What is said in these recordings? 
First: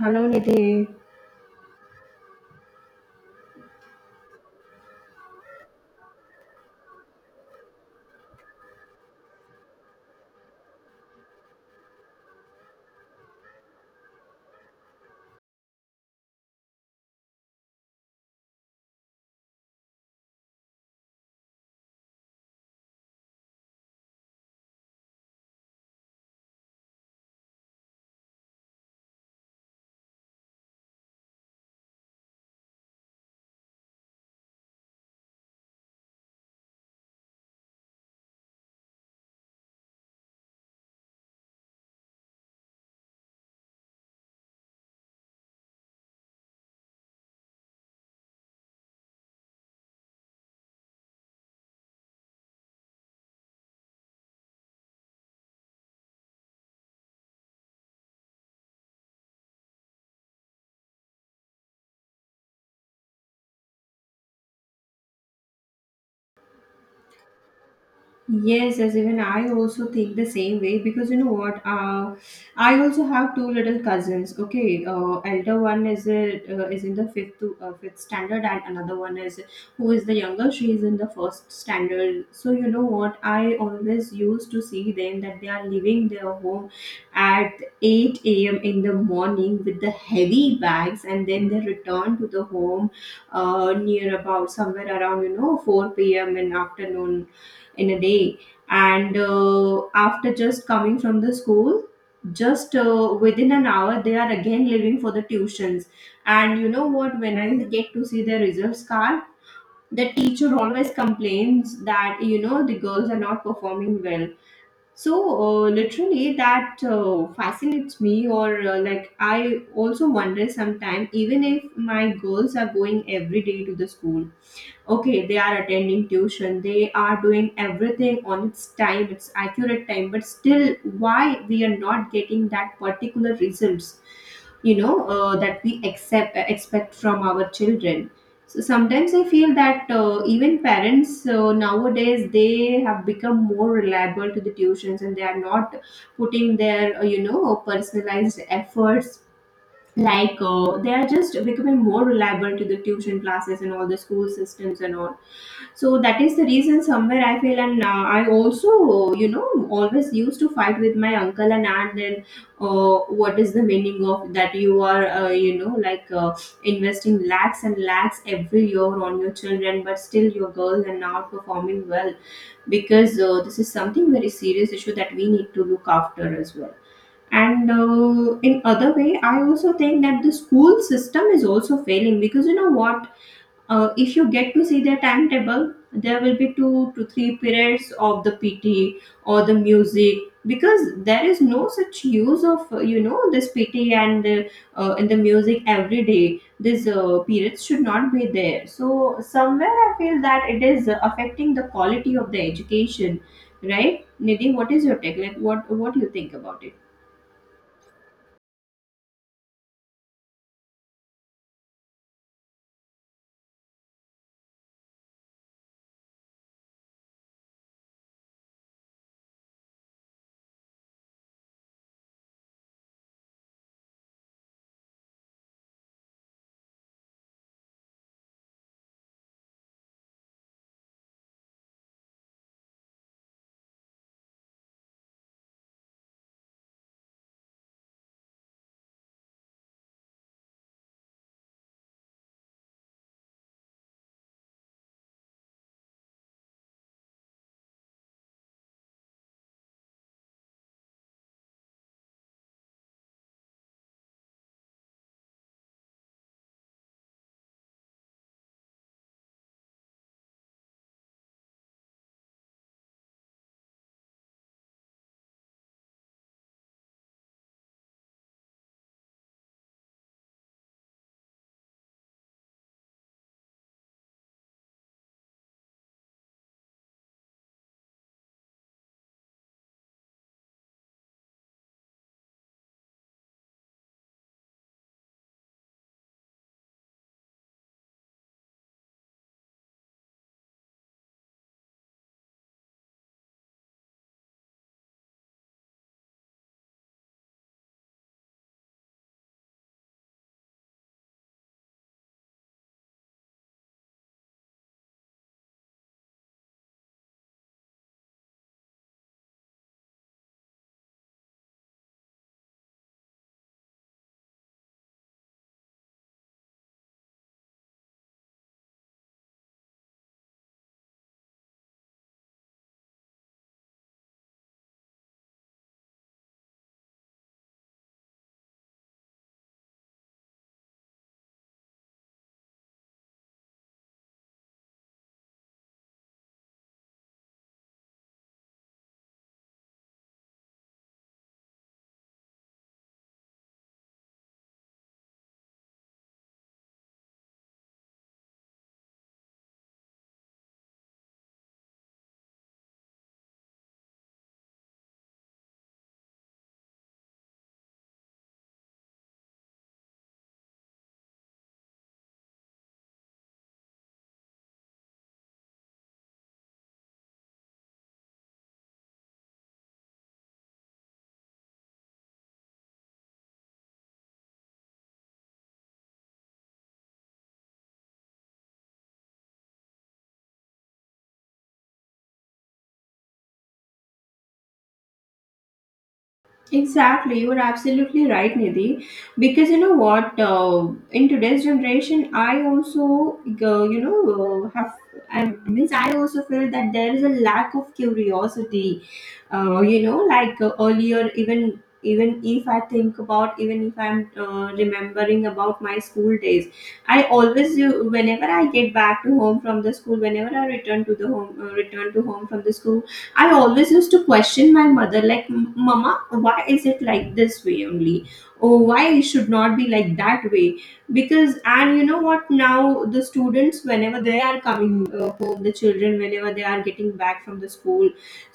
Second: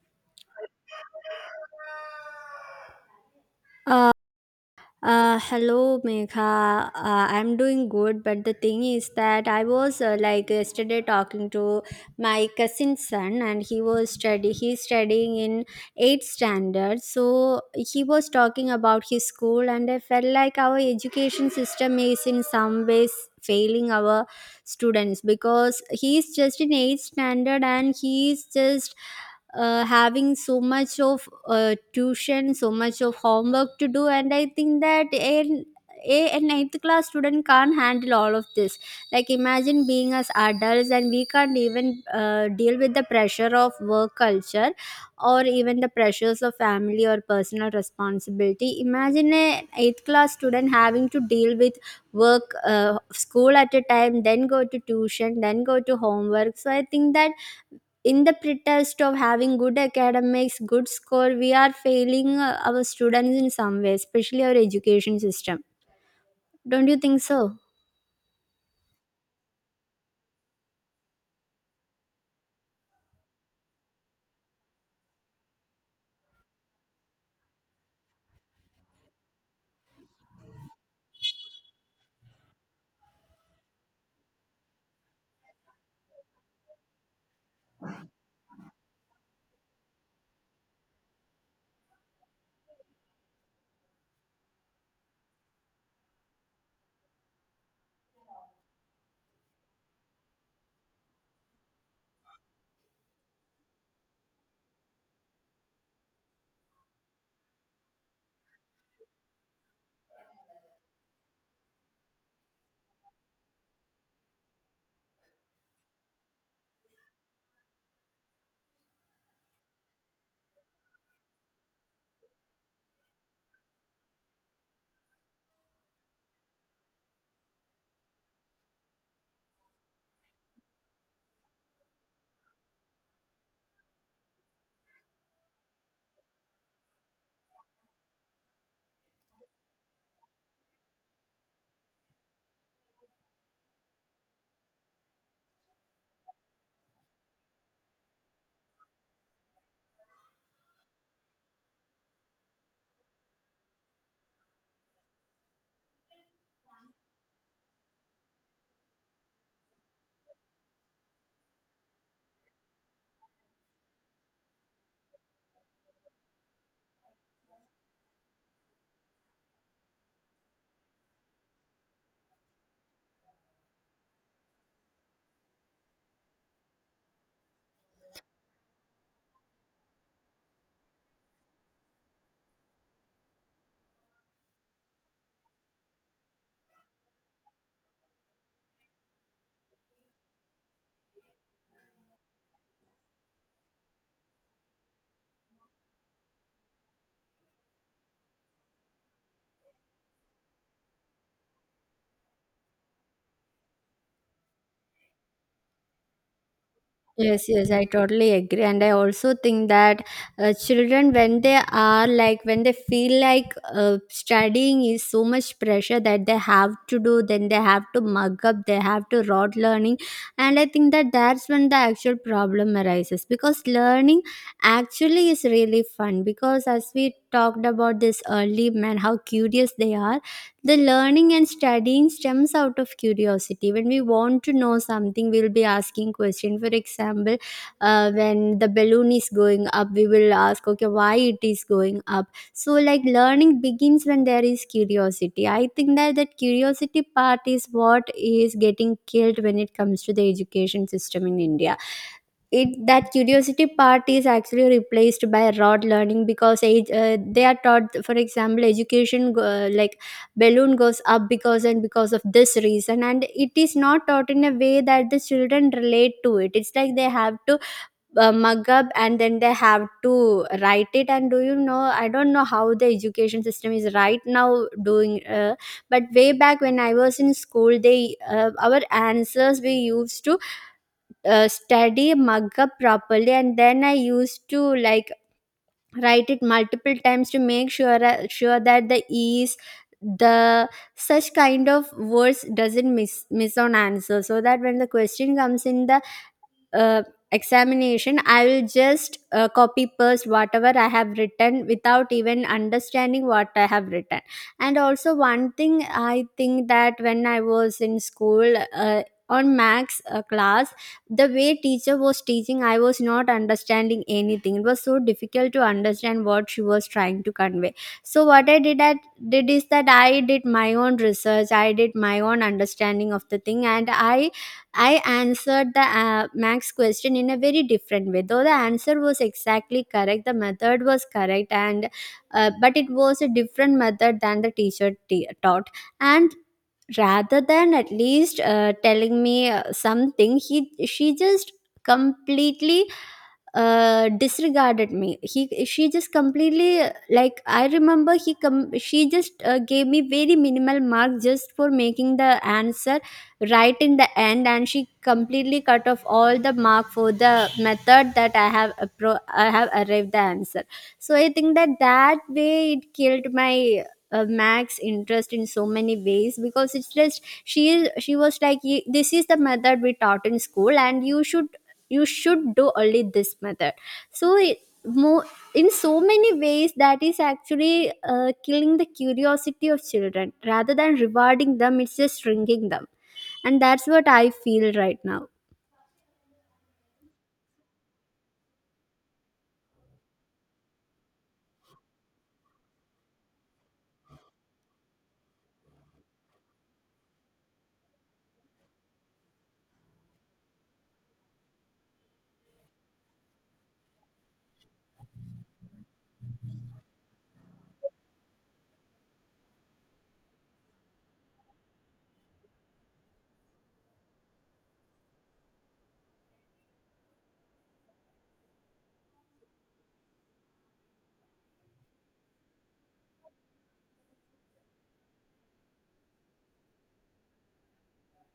Hello, Nidhi. Hello, Megha. I'm doing good, but the thing is that I was like yesterday talking to my cousin's son, and he was study. He's studying in eighth standard, so he was talking about his school, and I felt like our education system is in some ways failing our students because he's just in eighth standard, and he's just having so much of tuition, so much of homework to do. And I think that an eighth class student can't handle all of this. Like, imagine being as adults and we can't even deal with the pressure of work culture or even the pressures of family or personal responsibility. Imagine an eighth class student having to deal with work, school at a time, then go to tuition, then go to homework. So I think that in the pretext of having good academics, good score, we are failing our students in some way, especially our education system. Don't you think so? Yes, as even I also think the same way because you know what? I also have two little cousins. Okay, elder one is is in the fifth standard, and another one is who is the younger. She is in the first standard. So you know what? I always used to see them that they are leaving their home at eight a.m. in the morning with the heavy bags, and then they return to the home near about somewhere around you know 4 p.m. in afternoon in a day. And after just coming from the school, just within an hour they are again leaving for the tuitions. And you know what, when I get to see their results card, the teacher always complains that you know the girls are not performing well. So literally that fascinates me, or like I also wonder sometimes, even if my girls are going every day to the school, okay, they are attending tuition, they are doing everything on its time, its accurate time, but still why we are not getting that particular results, you know, that we accept expect from our children. So sometimes I feel that even parents nowadays they have become more reliable to the tuitions, and they are not putting their you know personalized efforts. Like they are just becoming more reliable to the tuition classes and all the school systems and all. So that is the reason somewhere I feel. And I also, you know, always used to fight with my uncle and aunt, and what is the meaning of that, you are you know like investing lakhs and lakhs every year on your children, but still your girls are not performing well, because this is something very serious issue that we need to look after as well. And in other way I also think that the school system is also failing, because you know what, if you get to see their timetable, there will be two to three periods of the PT or the music, because there is no such use of you know this PT and in the music every day these periods should not be there. So somewhere I feel that it is affecting the quality of the education, right, Nidhi? What is your take, like what do you think about it? Yes, yes, I totally agree. And I also think that children, when they are like, when they feel like studying is so much pressure that they have to do, then they have to mug up, they have to rot learning. And I think that that's when the actual problem arises, because learning actually is really fun. Because as we talked about this early man, how curious they are, the learning and studying stems out of curiosity. When we want to know something, we'll be asking question. For example, when the balloon is going up, we will ask, okay, why it is going up? So like learning begins when there is curiosity. I think that that curiosity part is what is getting killed when it comes to the education system in India. It, that curiosity part is actually replaced by rote learning, because age, they are taught, for example, like balloon goes up because and because of this reason, and it is not taught in a way that the children relate to it. It's like they have to mug up and then they have to write it. And do you know, I don't know how the education system is right now doing, but way back when I was in school, they our answers, we used to study, mug up properly, and then I used to like write it multiple times to make sure sure that the e's, the such kind of words doesn't miss on answer, so that when the question comes in the uh, examination, I will just copy paste whatever I have written without even understanding what I have written. And also one thing I think that when I was in school, on Max class, the way teacher was teaching, I was not understanding anything. It was so difficult to understand what she was trying to convey. So what I did is that I did my own research, I did my own understanding of the thing, and I answered the Max question in a very different way. Though the answer was exactly correct, the method was correct, and but it was a different method than the taught. And rather than at least telling me something, he, she just completely disregarded me. He, she just completely like I remember, she just gave me very minimal mark just for making the answer right in the end, and she completely cut off all the mark for the method that I have I have arrived the answer. So I think that that way it killed my Mac's interest in so many ways, because it's just she is, she was like, This is the method we taught in school and you should, you should do only this method." So it, more in so many ways, that is actually killing the curiosity of children rather than rewarding them. It's just shrinking them, and that's what I feel right now. Exactly, you're absolutely right, Nidhi. Because you know what, in today's generation, I also, you know, I means I also feel that there is a lack of curiosity. You know, like earlier, even if I think about, even if I'm remembering about my school days, I always, whenever I get back to home from the school, whenever I return to the home, return to home from the school. I always used to question my mother, like, Mama, why is it like this way only? Or why it should not be like that way?" Because, and you know what, now the students, whenever they are coming home, the children, whenever they are getting back from the school,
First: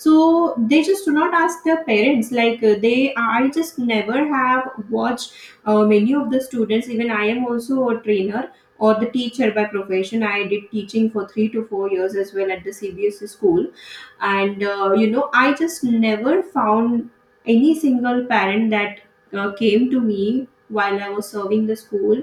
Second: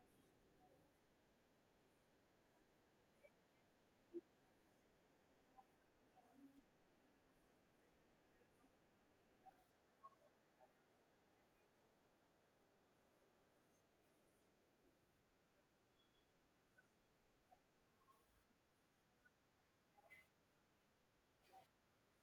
so they just do not ask their parents. Like, I just never have watched many of the students. Even I am also a trainer or the teacher by profession. I did teaching for 3 to 4 years as well at the CBSE school. And you know I just never found any single parent that came to me while I was serving the school,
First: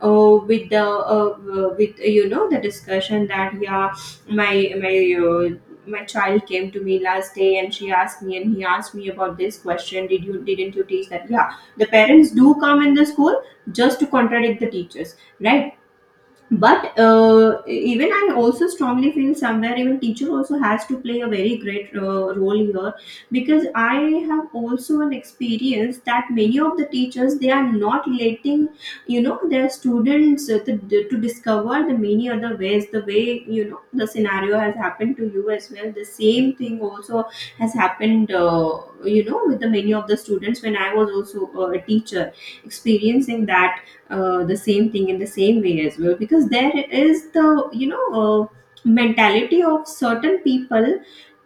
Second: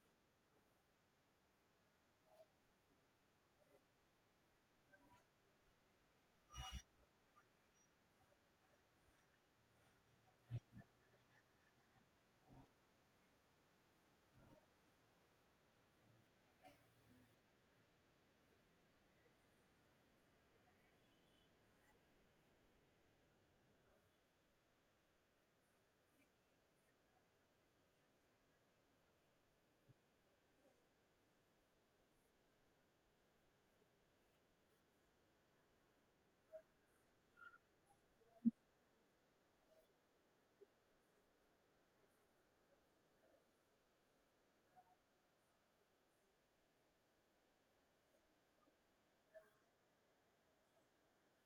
with you know the discussion that, yeah, my my uh, my child came to me last day and she asked me and he asked me about this question, did you, didn't you teach that? Yeah, the parents do come in the school just to contradict the teachers, right? But even I also strongly feel somewhere even teacher also has to play a very great role here, because I have also an experience that many of the teachers, they are not letting you know their students to discover the many other ways, the way, you know, the scenario has happened to you as well, the same thing also has happened, you know, with the many of the students when I was also a teacher, experiencing that the same thing in the same way as well. Because there is the, you know, mentality of certain people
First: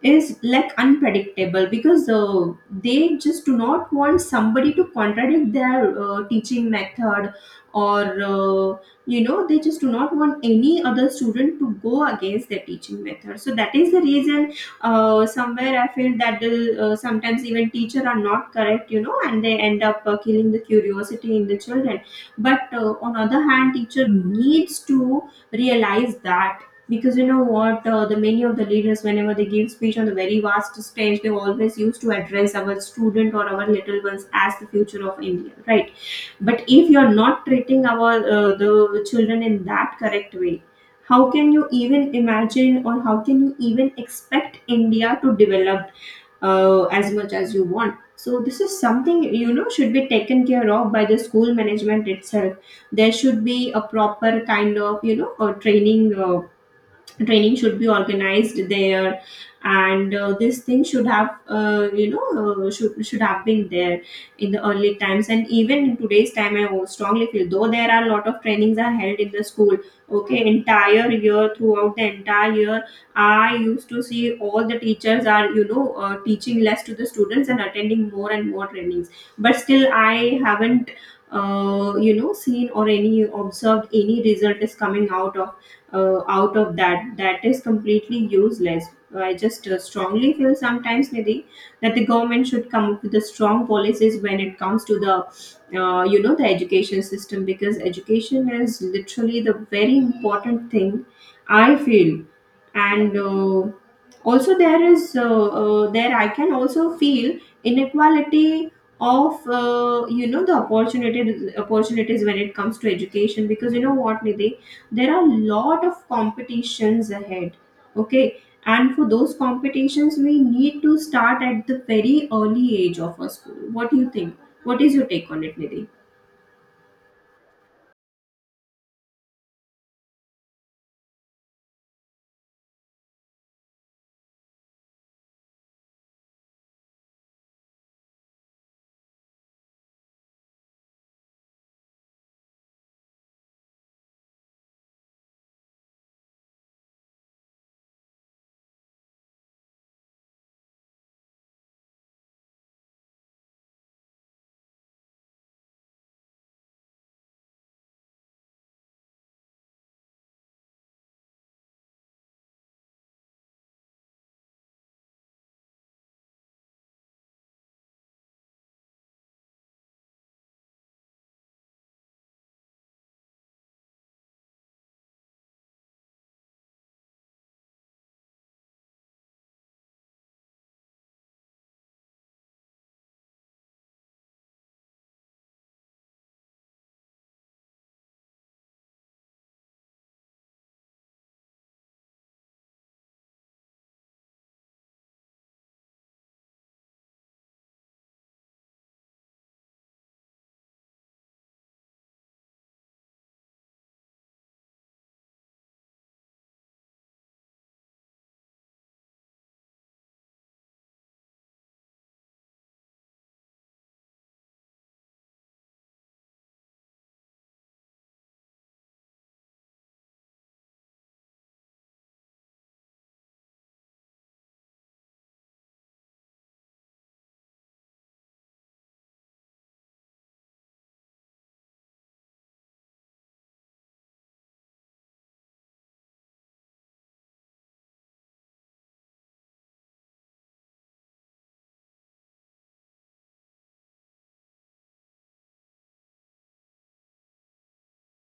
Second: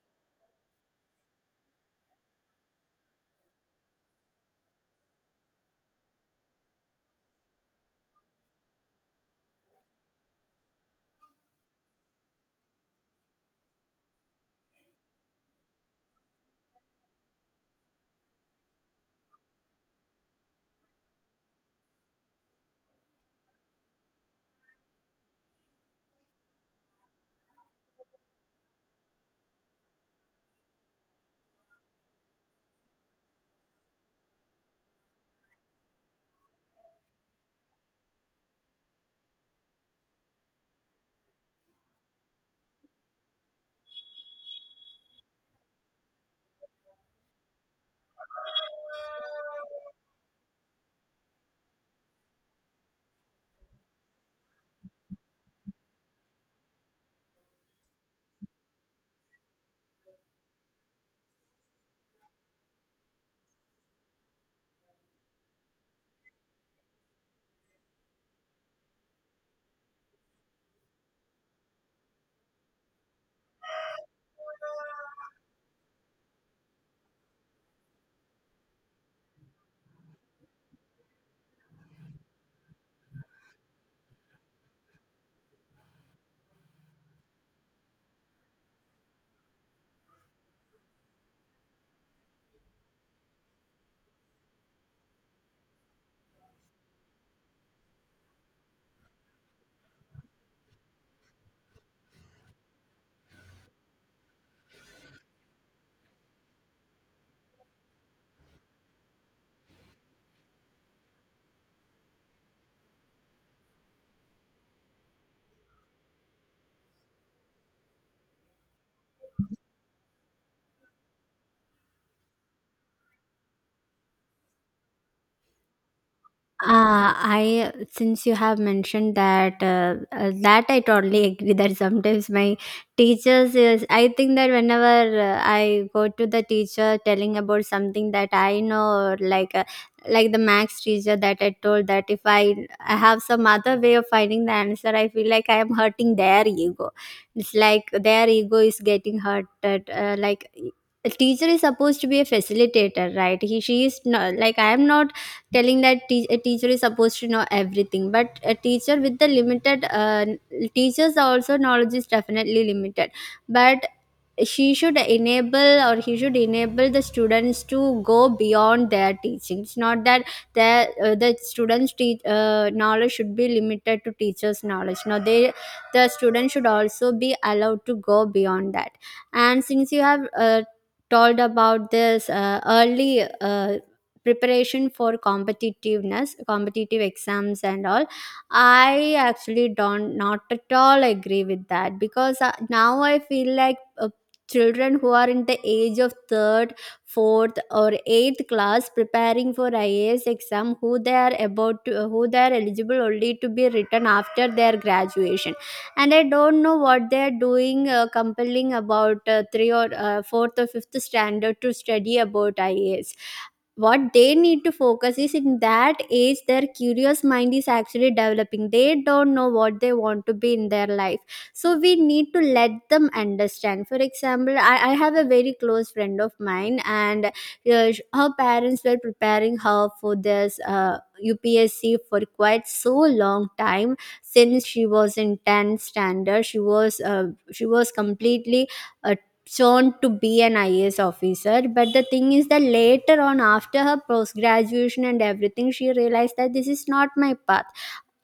is like unpredictable, because they just do not want somebody to contradict their teaching method, or uh, you know, they just do not want any other student to go against their teaching method. So that is the reason somewhere I feel that the, sometimes even teacher are not correct, you know, and they end up killing the curiosity in the children. But on other hand teacher needs to realize that, because you know what, the many of the leaders, whenever they give speech on the very vast stage, they always used to address our student or our little ones as the future of India, right? But if you're not treating our the children in that correct way, how can you even imagine or how can you even expect India to develop as much as you want? So this is something, you know, should be taken care of by the school management itself. There should be a proper kind of, you know, training training should be organized there. And this thing should have, you know, should have been there in the early times. And even in today's time I strongly feel, though there are a lot of trainings are held in the school, okay, entire year, throughout the entire year, I used to see all the teachers are, you know, teaching less to the students and attending more and more trainings. But still I haven't you know seen or any observed any result is coming out of that. That is completely useless. I just strongly feel sometimes, Nidhi, that the government should come up with the strong policies when it comes to the you know the education system, because education is literally the very important thing, I feel. And also there is there I can also feel inequality of you know the opportunity opportunities when it comes to education. Because you know what, Nidhi, there are a lot of competitions ahead, okay, and for those competitions we need to start at the very early age of a school. What do you think? What is your take on it, Nidhi? I, since you have mentioned that, that I totally agree that sometimes my teachers is, I think that whenever I go to the teacher telling about something that I know, like the Max teacher that I told, that if I have some other way of finding the answer, I feel like I am hurting their ego. It's like their ego is getting hurted. Like a teacher is supposed to be a facilitator, right? He, she is not like, I am not telling that a teacher is supposed to know everything, but a teacher with the limited teachers also, knowledge is definitely limited, but she should enable or he should enable the students to go beyond their teaching. It's not that the students teach knowledge should be limited to teachers knowledge. Now they, the students should also be allowed to go beyond that. And since you have told about this early preparation for competitive exams and all, I actually don't not at all agree with that, because now I feel like children who are in the age of third, fourth, or eighth class preparing for IAS exam, who they are about to, who they are eligible only to be written after their graduation. And I don't know what they are doing, compelling about three or fourth or fifth standard to study about IAS. What they need to focus is in that age their curious mind is actually developing. They don't know what they want to be in their life. So we need to let them understand. For example, I have a very close friend of mine, and her parents were preparing her for this UPSC for quite so long time. Since she was in tenth standard, she was completely uh, shown to be an IAS officer. But the thing is that later on, after her post graduation and everything, she realized that this is not my path.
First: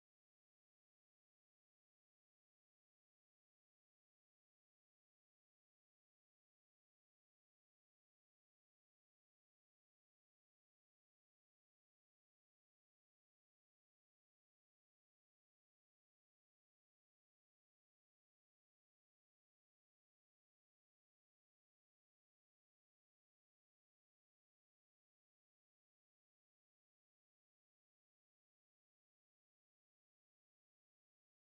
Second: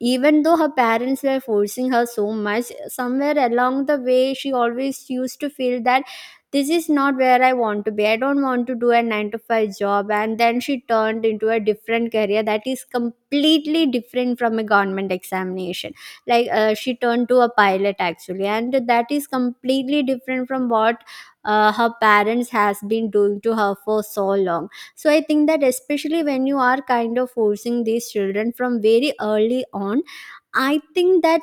Even though her parents were forcing her so much, somewhere along the way she always used to feel that this is not where I want to be. I don't want to do a 9 to 5 job. And then she turned into a different career that is completely different from a government examination. Like she turned to a pilot actually, and that is completely different from what her parents has been doing to her for so long. So I think that especially when you are kind of forcing these children from very early on, I think that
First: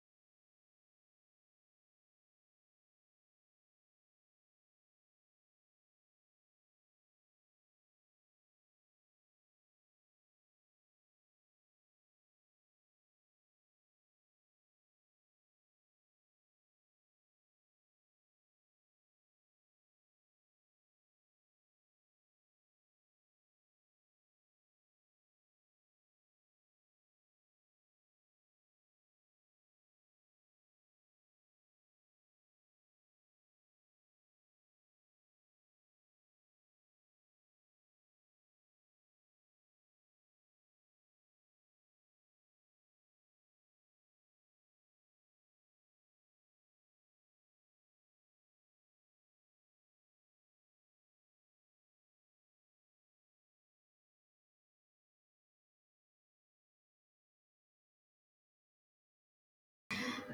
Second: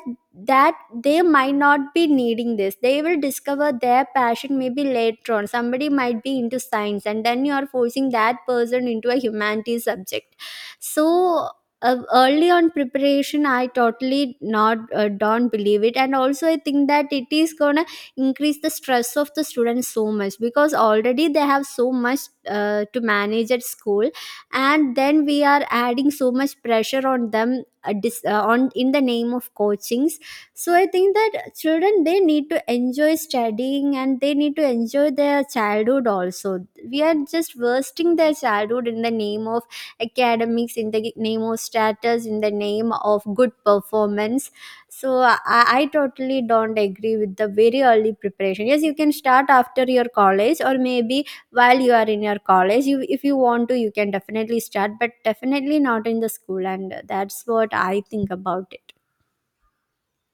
that they might not be needing this. They will discover their passion maybe later on. Somebody might be into science and then you are forcing that person into a humanities subject. So early on preparation, I totally not don't believe it. And also I think that it is gonna increase the stress of the students so much, because already they have so much to manage at school, and then we are adding so much pressure on them, on in the name of coachings. So I think that children, they need to enjoy studying and they need to enjoy their childhood also. We are just wasting their childhood in the name of academics, in the name of status, in the name of good performance. So I totally don't agree with the very early preparation. Yes, you can start after your college or maybe while you are in your college. You, if you want to, you can definitely start, but definitely not in the school. And that's what I think about it.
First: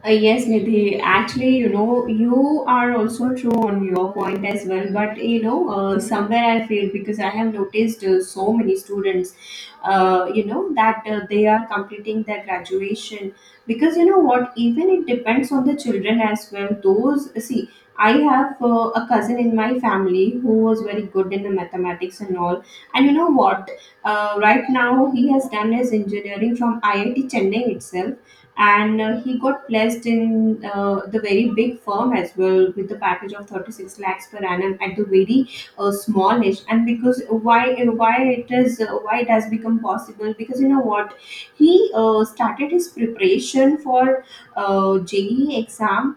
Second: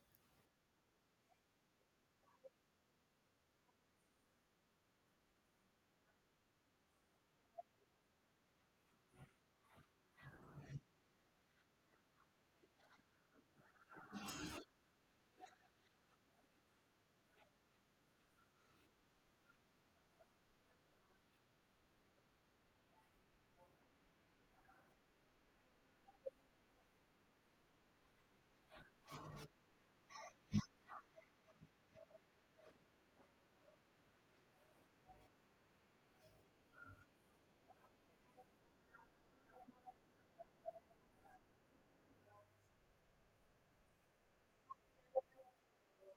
Yes, Nidhi. Actually, you know, you are also true on your point as well. But you know, somewhere I feel, because I have noticed so many students, you know, that they are completing their graduation, because you know what? Even it depends on the children as well. Those see, I have a cousin in my family who was very good in the mathematics and all. And you know what? Right now, he has done his engineering from IIT Chennai itself, and he got placed in the very big firm as well with the package of 36 lakhs per annum at the very small age. And because why it is, why it has become possible, because you know what, he started his preparation for JEE exam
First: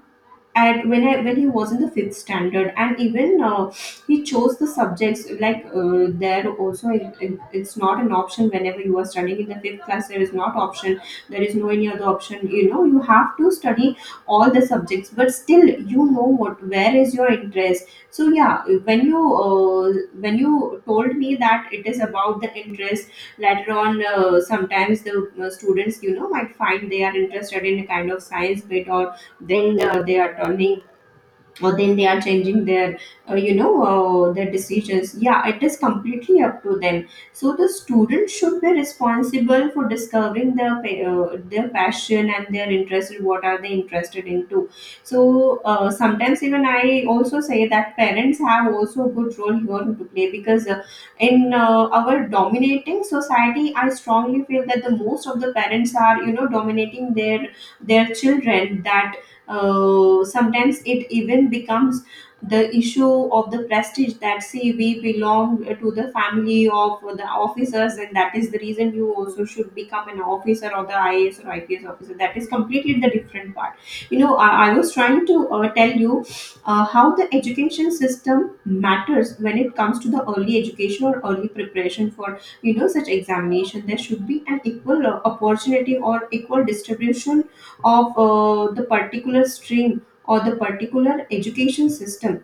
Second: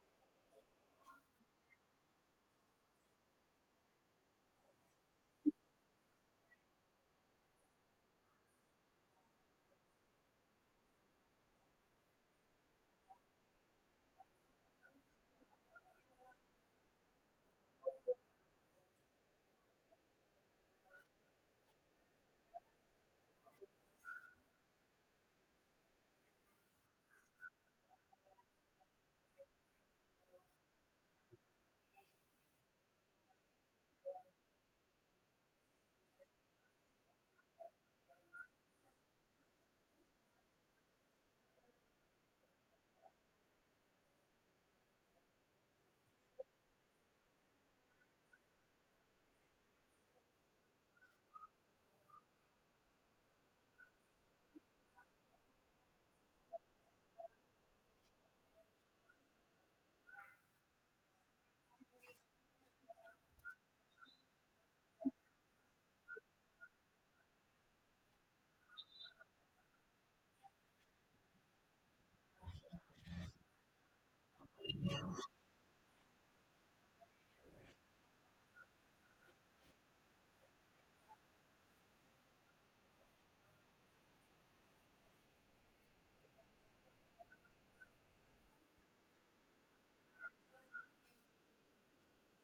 at when I when he was in the fifth standard. And even he chose the subjects, like there also it it's not an option whenever you are studying in the fifth class. There is not option. There is no any other option. You know you have to study all the subjects, but still you know what, where is your interest. So yeah, when you when you told me that it is about the interest later on, sometimes the students might find they are interested in a kind of science bit, or then they are turning, or then they are changing their you know their decisions. Yeah, it is completely up to them. So the student should be responsible for discovering their their passion and their interest in what are they interested into. So sometimes even I also say that parents have also a good role here to play, because in our dominating society, I strongly feel that the most of the parents are dominating their children, that sometimes it even becomes the issue of the prestige, that see, we belong to the family of the officers, and that is the reason you also should become an officer or the IAS or IPS officer. That is completely the different part. I was trying to tell you how the education system matters when it comes to the early education or early preparation for such examination. There should be an equal opportunity or equal distribution of the particular stream or the particular education system.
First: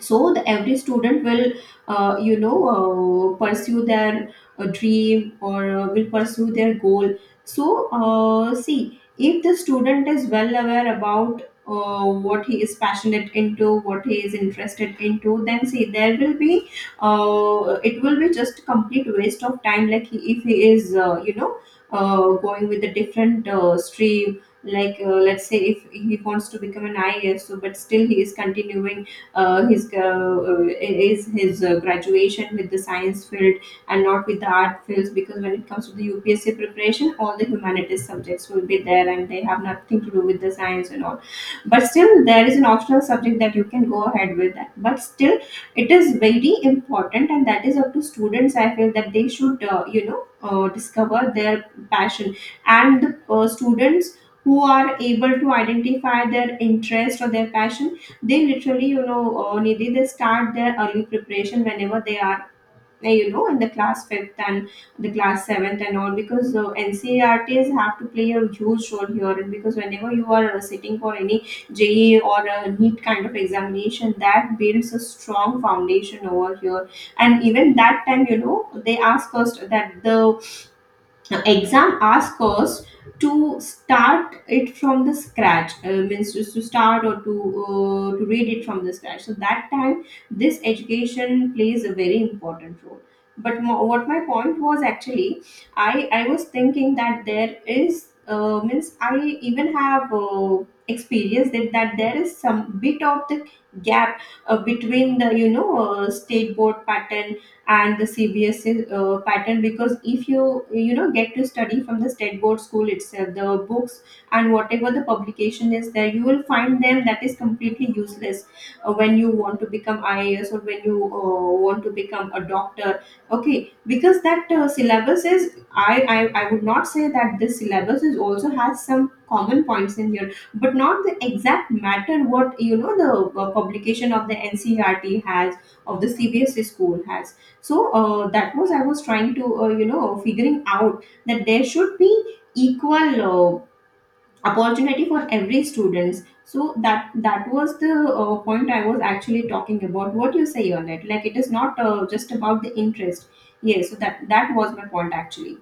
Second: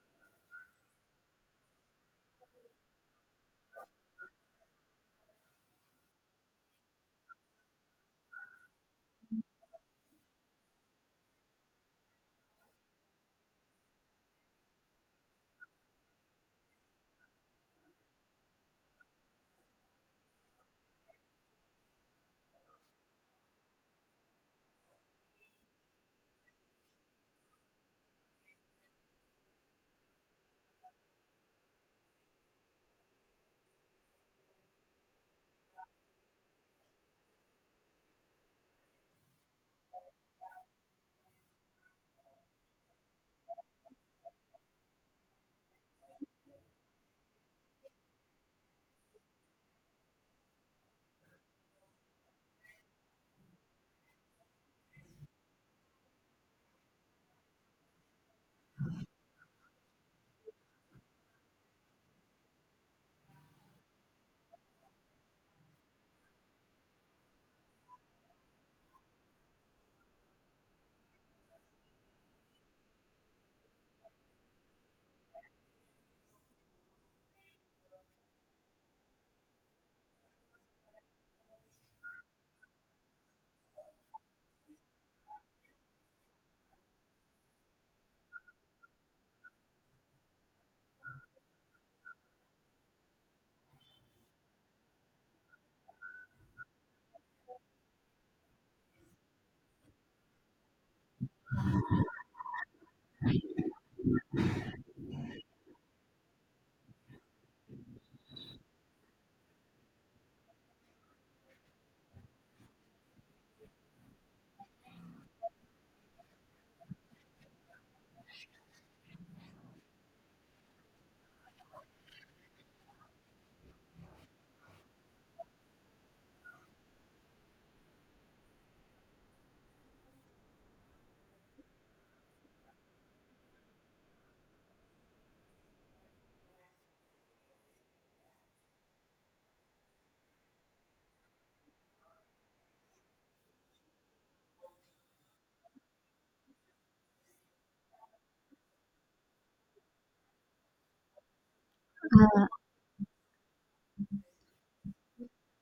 So every student will pursue their dream, or will pursue their goal. So see, if the student is well aware about what he is passionate into, what he is interested into, then see, there will be it will be just complete waste of time. Like, if he is going with a different stream, like let's say if he wants to become an IAS, so but still he is continuing uh, his uh, his graduation with the science field, and not with the art fields, because when it comes to the UPSC preparation, all the humanities subjects will be there and they have nothing to do with the science and all. But still, there is an optional subject that you can go ahead with that. But still, it is very important, and that is up to students. I feel that they should, discover their passion. And the students who are able to identify their interest or their passion, they literally Nidhi, they start their early preparation whenever they are in the class fifth and the class seventh and all, because NCRTs have to play a huge role here, and because whenever you are sitting for any je or a neat kind of examination, that builds a strong foundation over here. And even that time, they ask first, that the exam asks us to start it from the scratch, means just to start or to read it from the scratch. So that time this education plays a very important role. But what my point was actually, I was thinking that there is, means I even have experienced that there is some bit of the gap between the state board pattern and the CBSE pattern, because if you you know get to study from the state board school itself, the books and whatever the publication is there, you will find them, that is completely useless when you want to become IAS, or when you want to become a doctor, okay, because that syllabus is, I would not say that this syllabus is also has some common points in here, but not the exact matter what the publication of the NCRT has, of the CBSE school has. So that was, I was trying to figuring out that there should be equal opportunity for every students, so that was the point I was actually talking about, what you say on it, like it is not just Uh, about the interest. Yes, so that was my point actually.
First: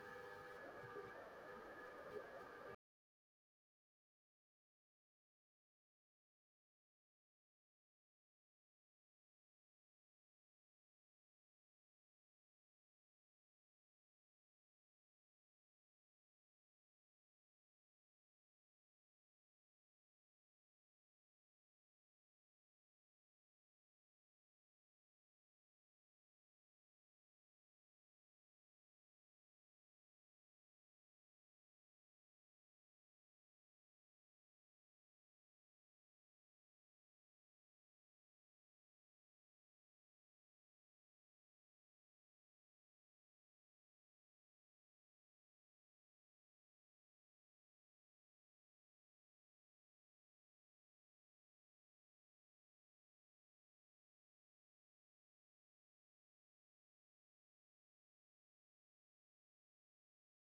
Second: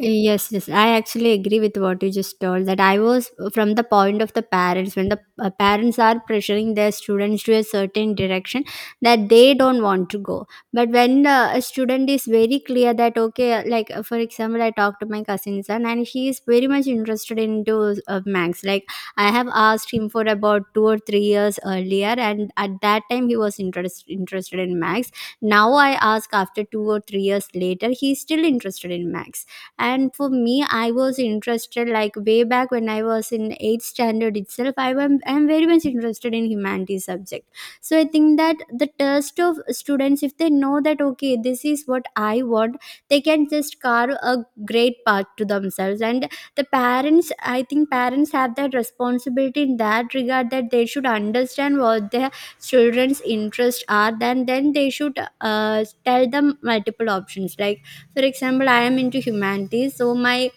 Yes, yes, I actually agree with what you just told. That I was from the point of the parents when the parents are pressuring their students to a certain direction that they don't want to go. But when a student is very clear that okay, like for example, I talked to my cousin son and he is very much interested into Max. Like I have asked him for about 2 or 3 years earlier, and at that time he was interested in Max. Now I ask after 2 or 3 years later, he is still interested in Max. And for me, I was interested like way back when I was in 8th standard itself. I am very much interested in humanities subject. So I think that the test of students, if they know that, okay, this is what I want, they can just carve a great path to themselves. And the parents, I think parents have that responsibility in that regard, that they should understand what they children's interests are, then they should tell them multiple options, like for example, I am into humanities, so my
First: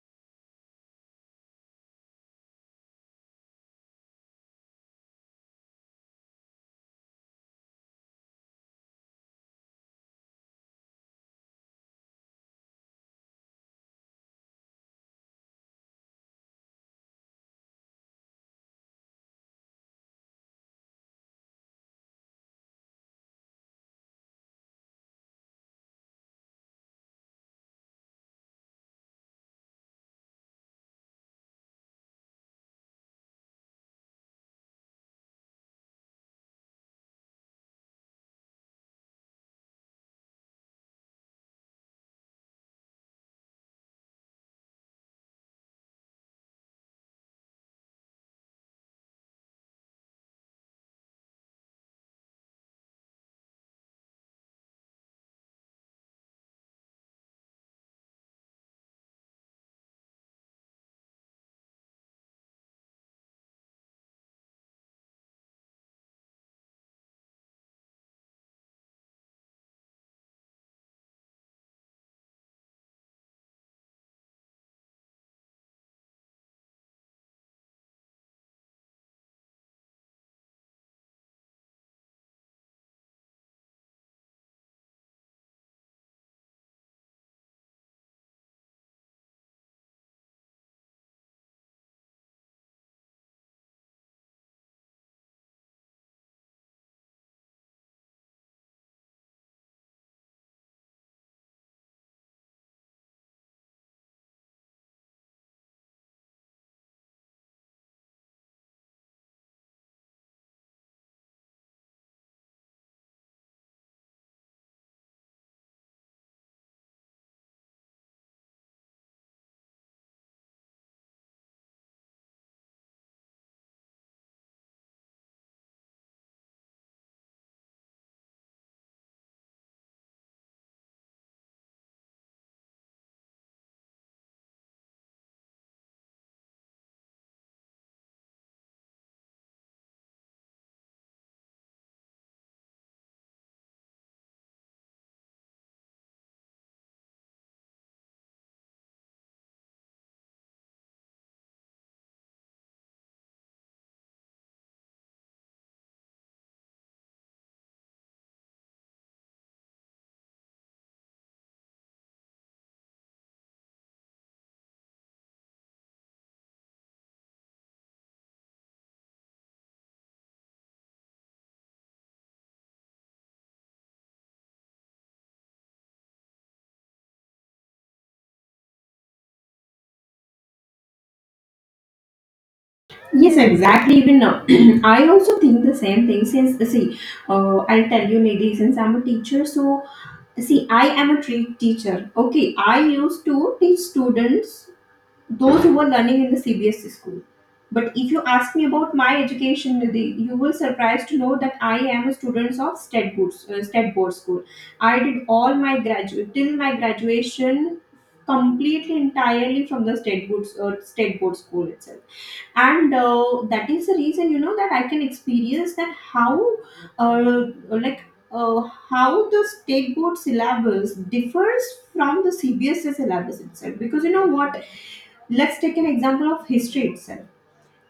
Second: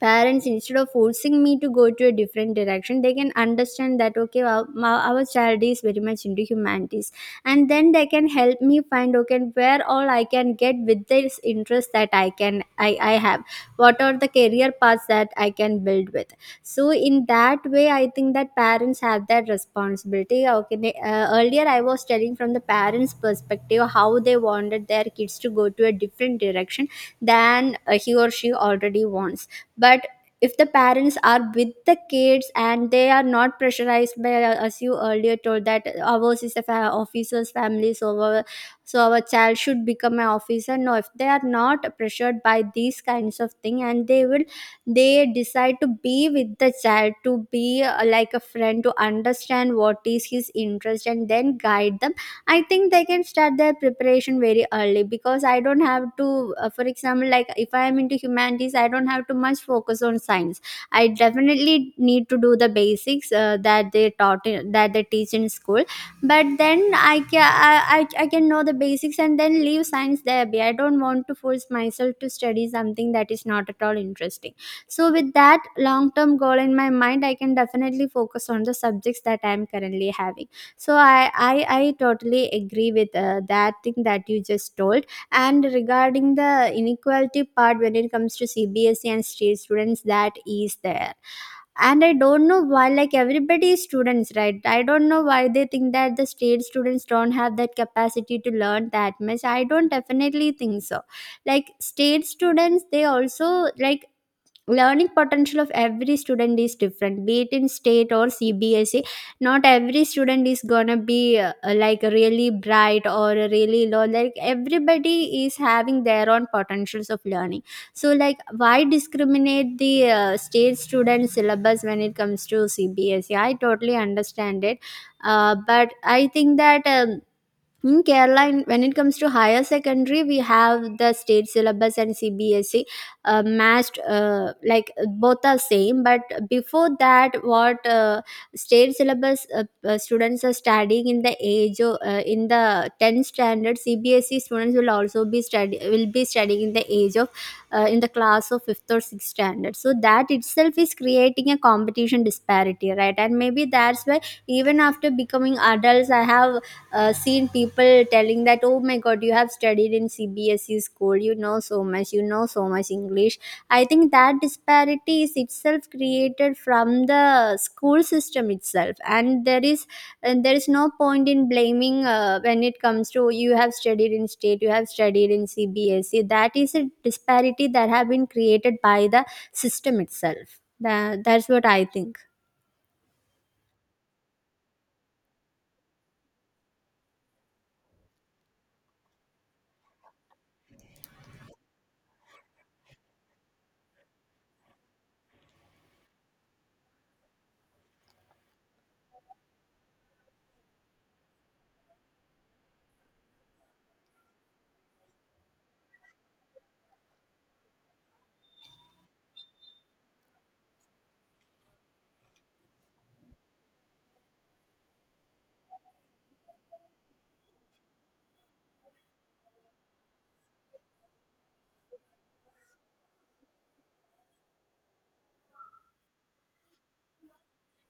parents, instead of forcing me to go to a different direction, they can understand that, okay, our child is very much into humanities. And then they can help me find, okay, where all I can get with this interest that I can I have. What are the career paths that I can build with? So in that way, I think that parents have that responsibility. Okay, earlier I was telling from the parents perspective how they wanted their kids to go to a different direction than he or she already wants. But if the parents are with the kids and they are not pressurized by, as you earlier told, that ours is a officer's family, so our child should become an officer. No, if they are not pressured by these kinds of thing, and they decide to be with the child, to be like a friend, to understand what is his interest, and then guide the I think they can start their preparation very early, because I don't have to, for example, like if I am into humanities, I don't have to much focus on science. I definitely need to do the basics that they teach in school, but then I can know the basics and then leave science there. Be I don't want to force myself to study something that is not at all interesting. So with that long term goal in my mind, I can definitely focus on the subjects that I am currently having. So I totally agree with that thing that you just told. And regarding the inequality part, when it comes to CBSE and state students, that is there. And I don't know why, like, everybody is students, right? I don't know why they think that the state students don't have that capacity to learn that much. I don't definitely think so. Like state students, they also, like, learning potential of every student is different, be it in state or CBSE. Not every student is gonna be like really bright or really low. Like, everybody is having their own potentials of learning. So like, why discriminate the state student syllabus when it comes to CBSE? I totally understand it. But I think that, in Kerala, when it comes to higher secondary, we have the state syllabus and CBSE matched, like, both are same. But before that, what state syllabus students are studying in the age of, in the 10th standard, CBSE students will also be study will be studying in the age of, in the class of 5th or 6th standard. So that itself is creating a competition disparity, right? And maybe that's why, even after becoming adults, I have seen people telling that, oh my god, you have studied in CBSE school, you know so much, you know so much English. I think that disparity is itself created from the school system itself, and there is no point in blaming, when it comes to, you have studied in state, you have studied in CBSE, that is a disparity that have been created by the system itself. That's what I think. Yes, exactly. Even now, I also think the same thing. Since see, I'll tell you, Nidhi, since I'm a teacher, so see, I am a teacher. Okay, I used to teach students those who were learning in the CBSE school. But if you ask me about my education, Nidhi, you will surprised to know that I am a student of State Board School. I did all my graduate till my graduation completely entirely from the State Board School itself. And that is the reason, that I can experience that how, uh, like uh, how the state board syllabus differs from the CBSE syllabus itself. Because you know what, let's take an example of history itself.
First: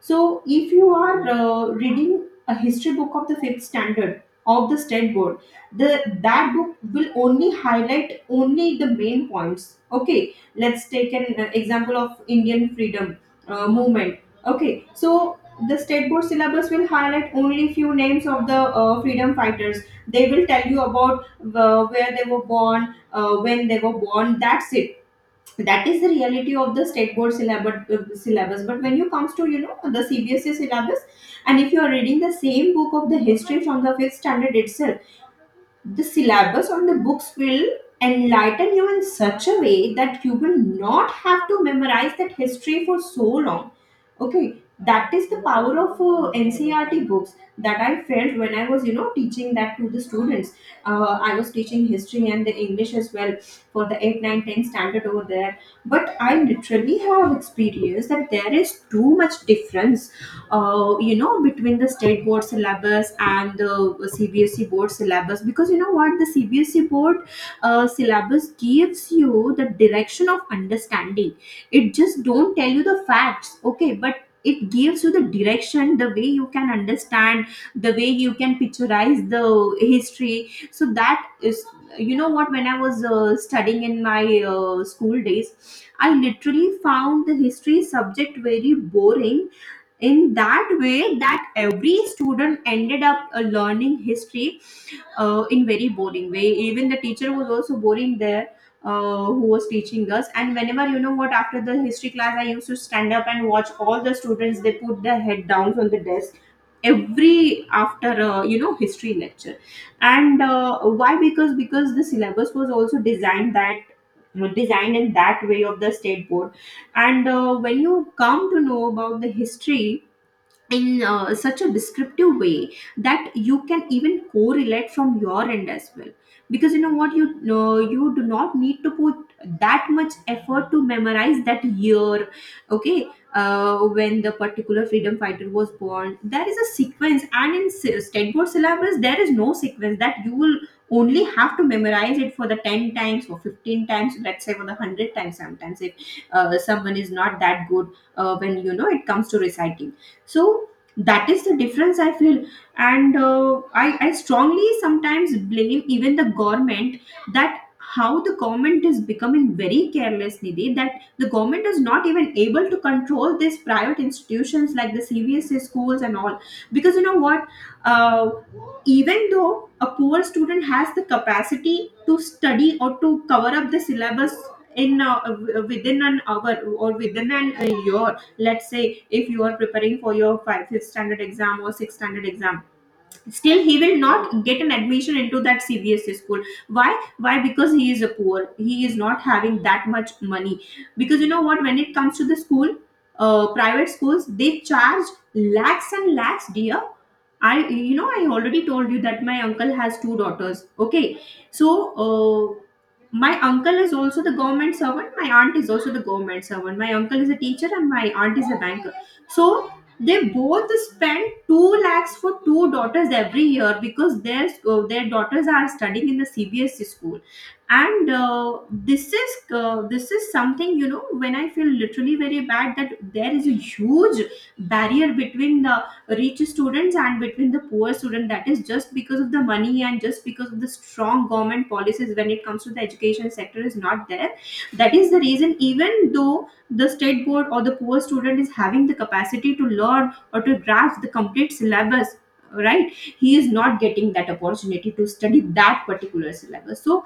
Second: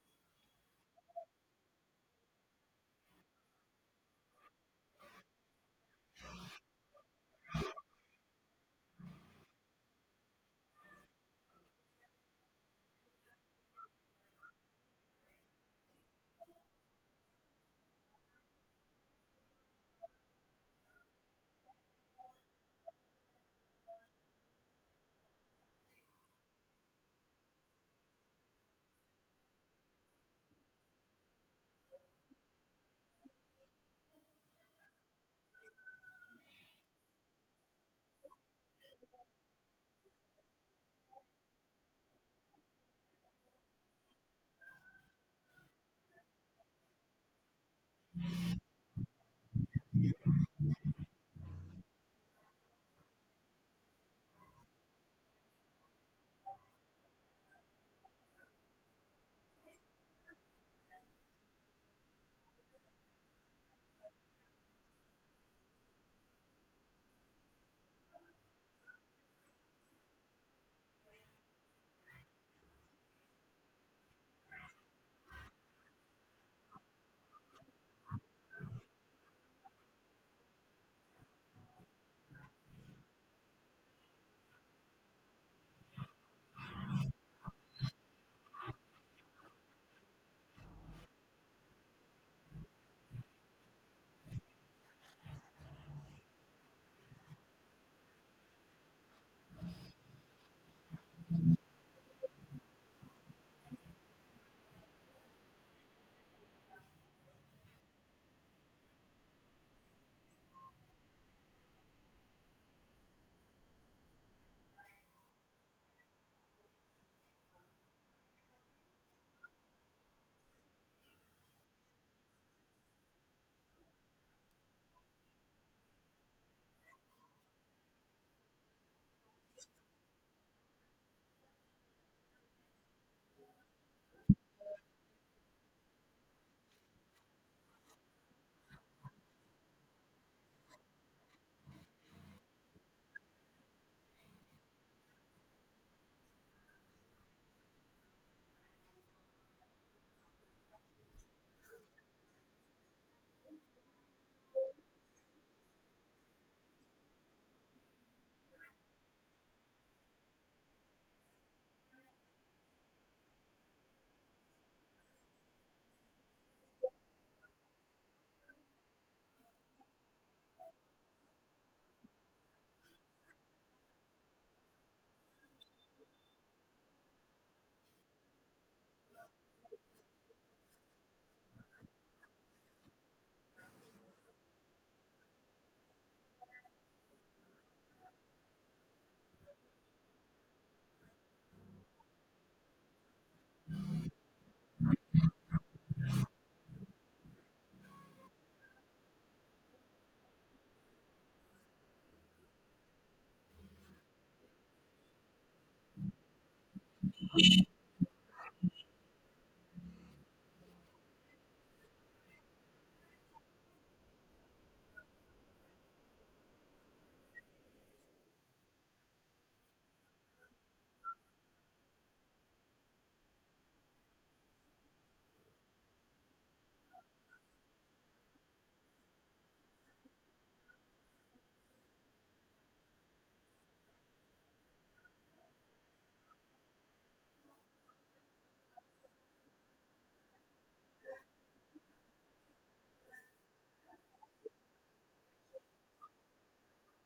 So, if you are reading a history book of the fifth standard of the state board, the that book will only highlight only the main points. Okay, let's take an example of Indian freedom movement. Okay, so the state board syllabus will highlight only few names of the freedom fighters. They will tell you about where they were born, when they were born. That's it. That is the reality of the state board syllabus. But when you comes to the CBSE syllabus, and if you are reading the same book of the history from the fifth standard itself, the syllabus on the books will enlighten you in such a way that you will not have to memorize that history for so long. Okay, that is the power of NCRT books that I felt when I was teaching that to the students. I was teaching history and the english as well for the 8 9, 10 standard over there. But I literally have experienced that there is too much difference, between the state board syllabus and the CBSE board syllabus, because you know what, the CBSE board syllabus gives you the direction of understanding. It just don't tell you the facts, okay, but it gives you the direction, the way you can understand, the way you can picturize the history. So that is, you know what, when I was studying in my school days, I literally found the history subject very boring. In that way that every student ended up learning history in very boring way. Even the teacher was also boring there, who was teaching us. And whenever you know what, after the history class, I used to stand up and watch all the students, they put their head down on the desk every after history lecture. And why, because the syllabus was also designed that designed in that way of the state board. And when you come to know about the history in such a descriptive way that you can even correlate from your end as well, because you know what, you do not need to put that much effort to memorize that year. Okay. When the particular freedom fighter was born, there is a sequence, and in state board syllabus there is no sequence, that you will only have to memorize it for the 10 times or 15 times, let's say for the 100 times sometimes, if someone is not that good when it comes to reciting. So that is the difference I feel. And I strongly sometimes blame even the government, that how the government is becoming very careless, Nidhi, that the government is not even able to control these private institutions like the CBSE schools and all, because you know what, uh, even though a poor student has the capacity to study or to cover up the syllabus, in within an hour or within an a year, let's say if you are preparing for your 5th standard exam or 6th standard exam, still he will not get an admission into that CBSE school. Why? Why? Because he is a poor, he is not having that much money. Because you know what, when it comes to the school, private schools, they charge lakhs and lakhs, dear. I already told you that my uncle has two daughters, okay. So uh, my uncle is also the government servant, my aunt is also the government servant, my uncle is a teacher and my aunt is a banker. So they both spend 2 lakhs for two daughters every year, because their daughters are studying in the CBSE school. And this is something, when I feel literally very bad, that there is a huge barrier between the rich students and between the poor student, that is just because of the money, and just because of the strong government policies when it comes to the education sector is not there. That is the reason, even though the state board or the poor student is having the capacity to learn or to grasp the complete syllabus, right, he is not getting that opportunity to study that particular syllabus. So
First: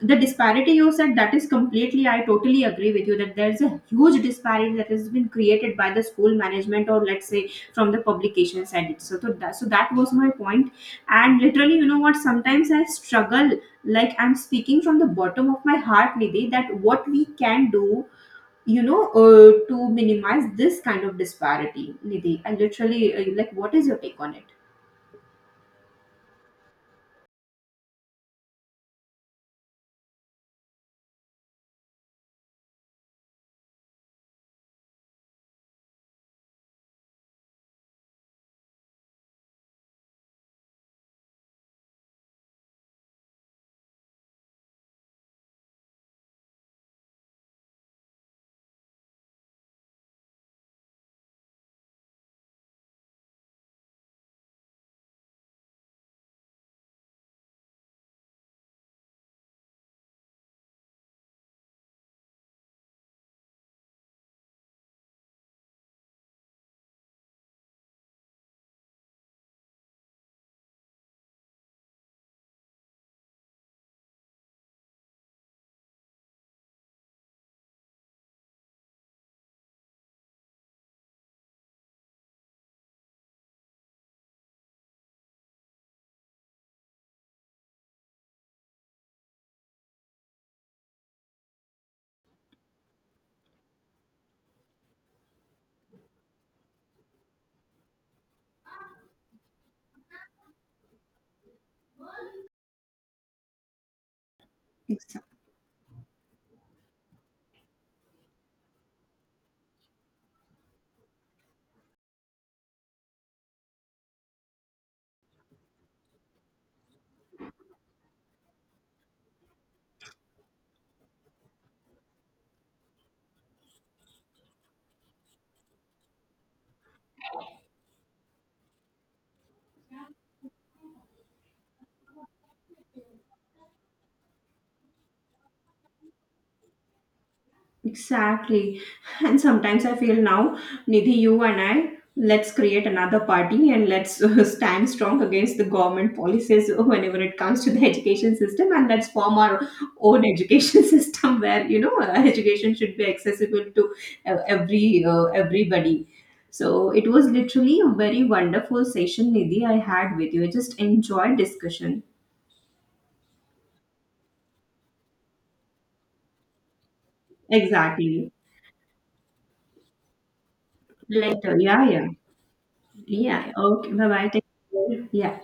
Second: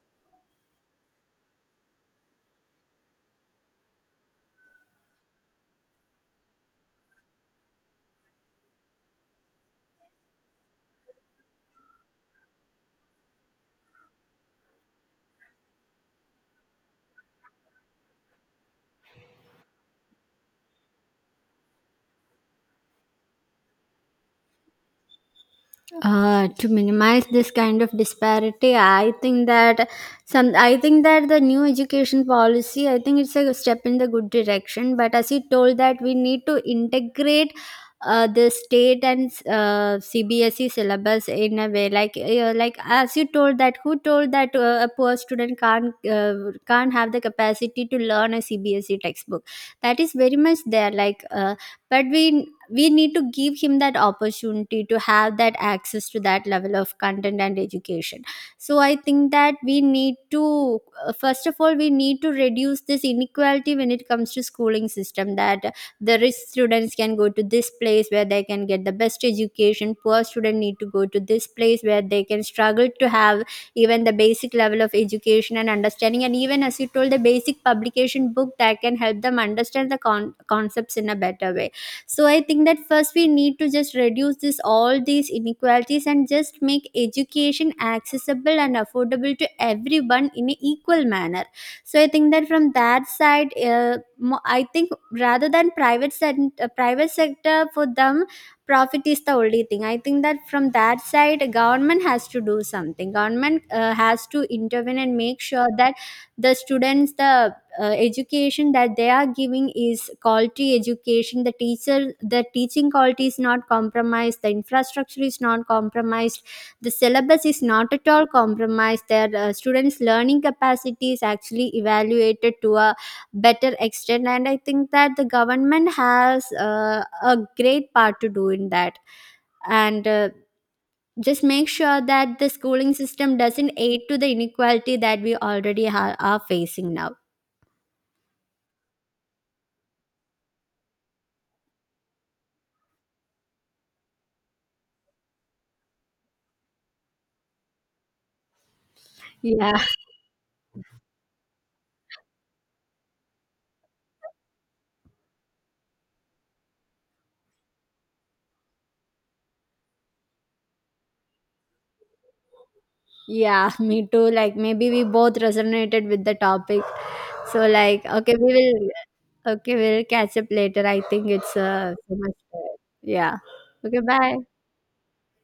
the disparity you said, that is completely, I totally agree with you that there's a huge disparity that has been created by the school management, or let's say from the publication side. So that was my point. And literally, you know what, sometimes I struggle, like I'm speaking from the bottom of my heart, Nidhi, that what we can do, to minimize this kind of disparity. Nidhi, I literally, like, what is your take on it? To minimize this kind of disparity, I think that the new education policy, I think it's a step in the good direction. But as you told that we need to integrate the state and CBSE syllabus in a way, like like as you told, that who told that a poor student can't have the capacity to learn a CBSE textbook, that is very much there, like. But we need to give him that opportunity to have that access to that level of content and education. So I think that we need to first of all, we need to reduce this inequality when it comes to schooling system, that the rich students can go to this place where they can get the best education, poor students need to go to this place where they can struggle to have even the basic level of education and understanding. And even, as you told, the basic publication book that can help them understand the concepts in a better way. So I think that first, we need to just reduce this all these inequalities and just make education accessible and affordable to everyone in an equal manner. So I think that from that side, I think, rather than private private sector, for them profit is the only thing. I think that from that side, government has to do something. Government has to intervene and Exactly. make sure that the students, the education that they are giving is quality education, the teaching quality is not compromised, the infrastructure is not compromised, the syllabus is not at all compromised, their students learning capacity is actually evaluated to a better extent. And I think that the government has a great part to do in that. And just make sure that the schooling system doesn't aid to the inequality that we already are facing now. Exactly. And sometimes I feel now, Nidhi, you and I, let's create another party and let's stand strong against the government policies whenever it comes to the education system, and let's form our Yeah. own education system where, you know, education should be accessible to everybody. So it was literally a very wonderful session, Nidhi, I had with you. I just enjoyed discussion. Yeah, me too. Like, maybe we both resonated with the topic. So like, Exactly. okay, we will okay, we'll catch up later. I think Later. it's Yeah, yeah. so much. Yeah. Yeah. Okay. Okay, Bye-bye. Take bye. care. Yeah.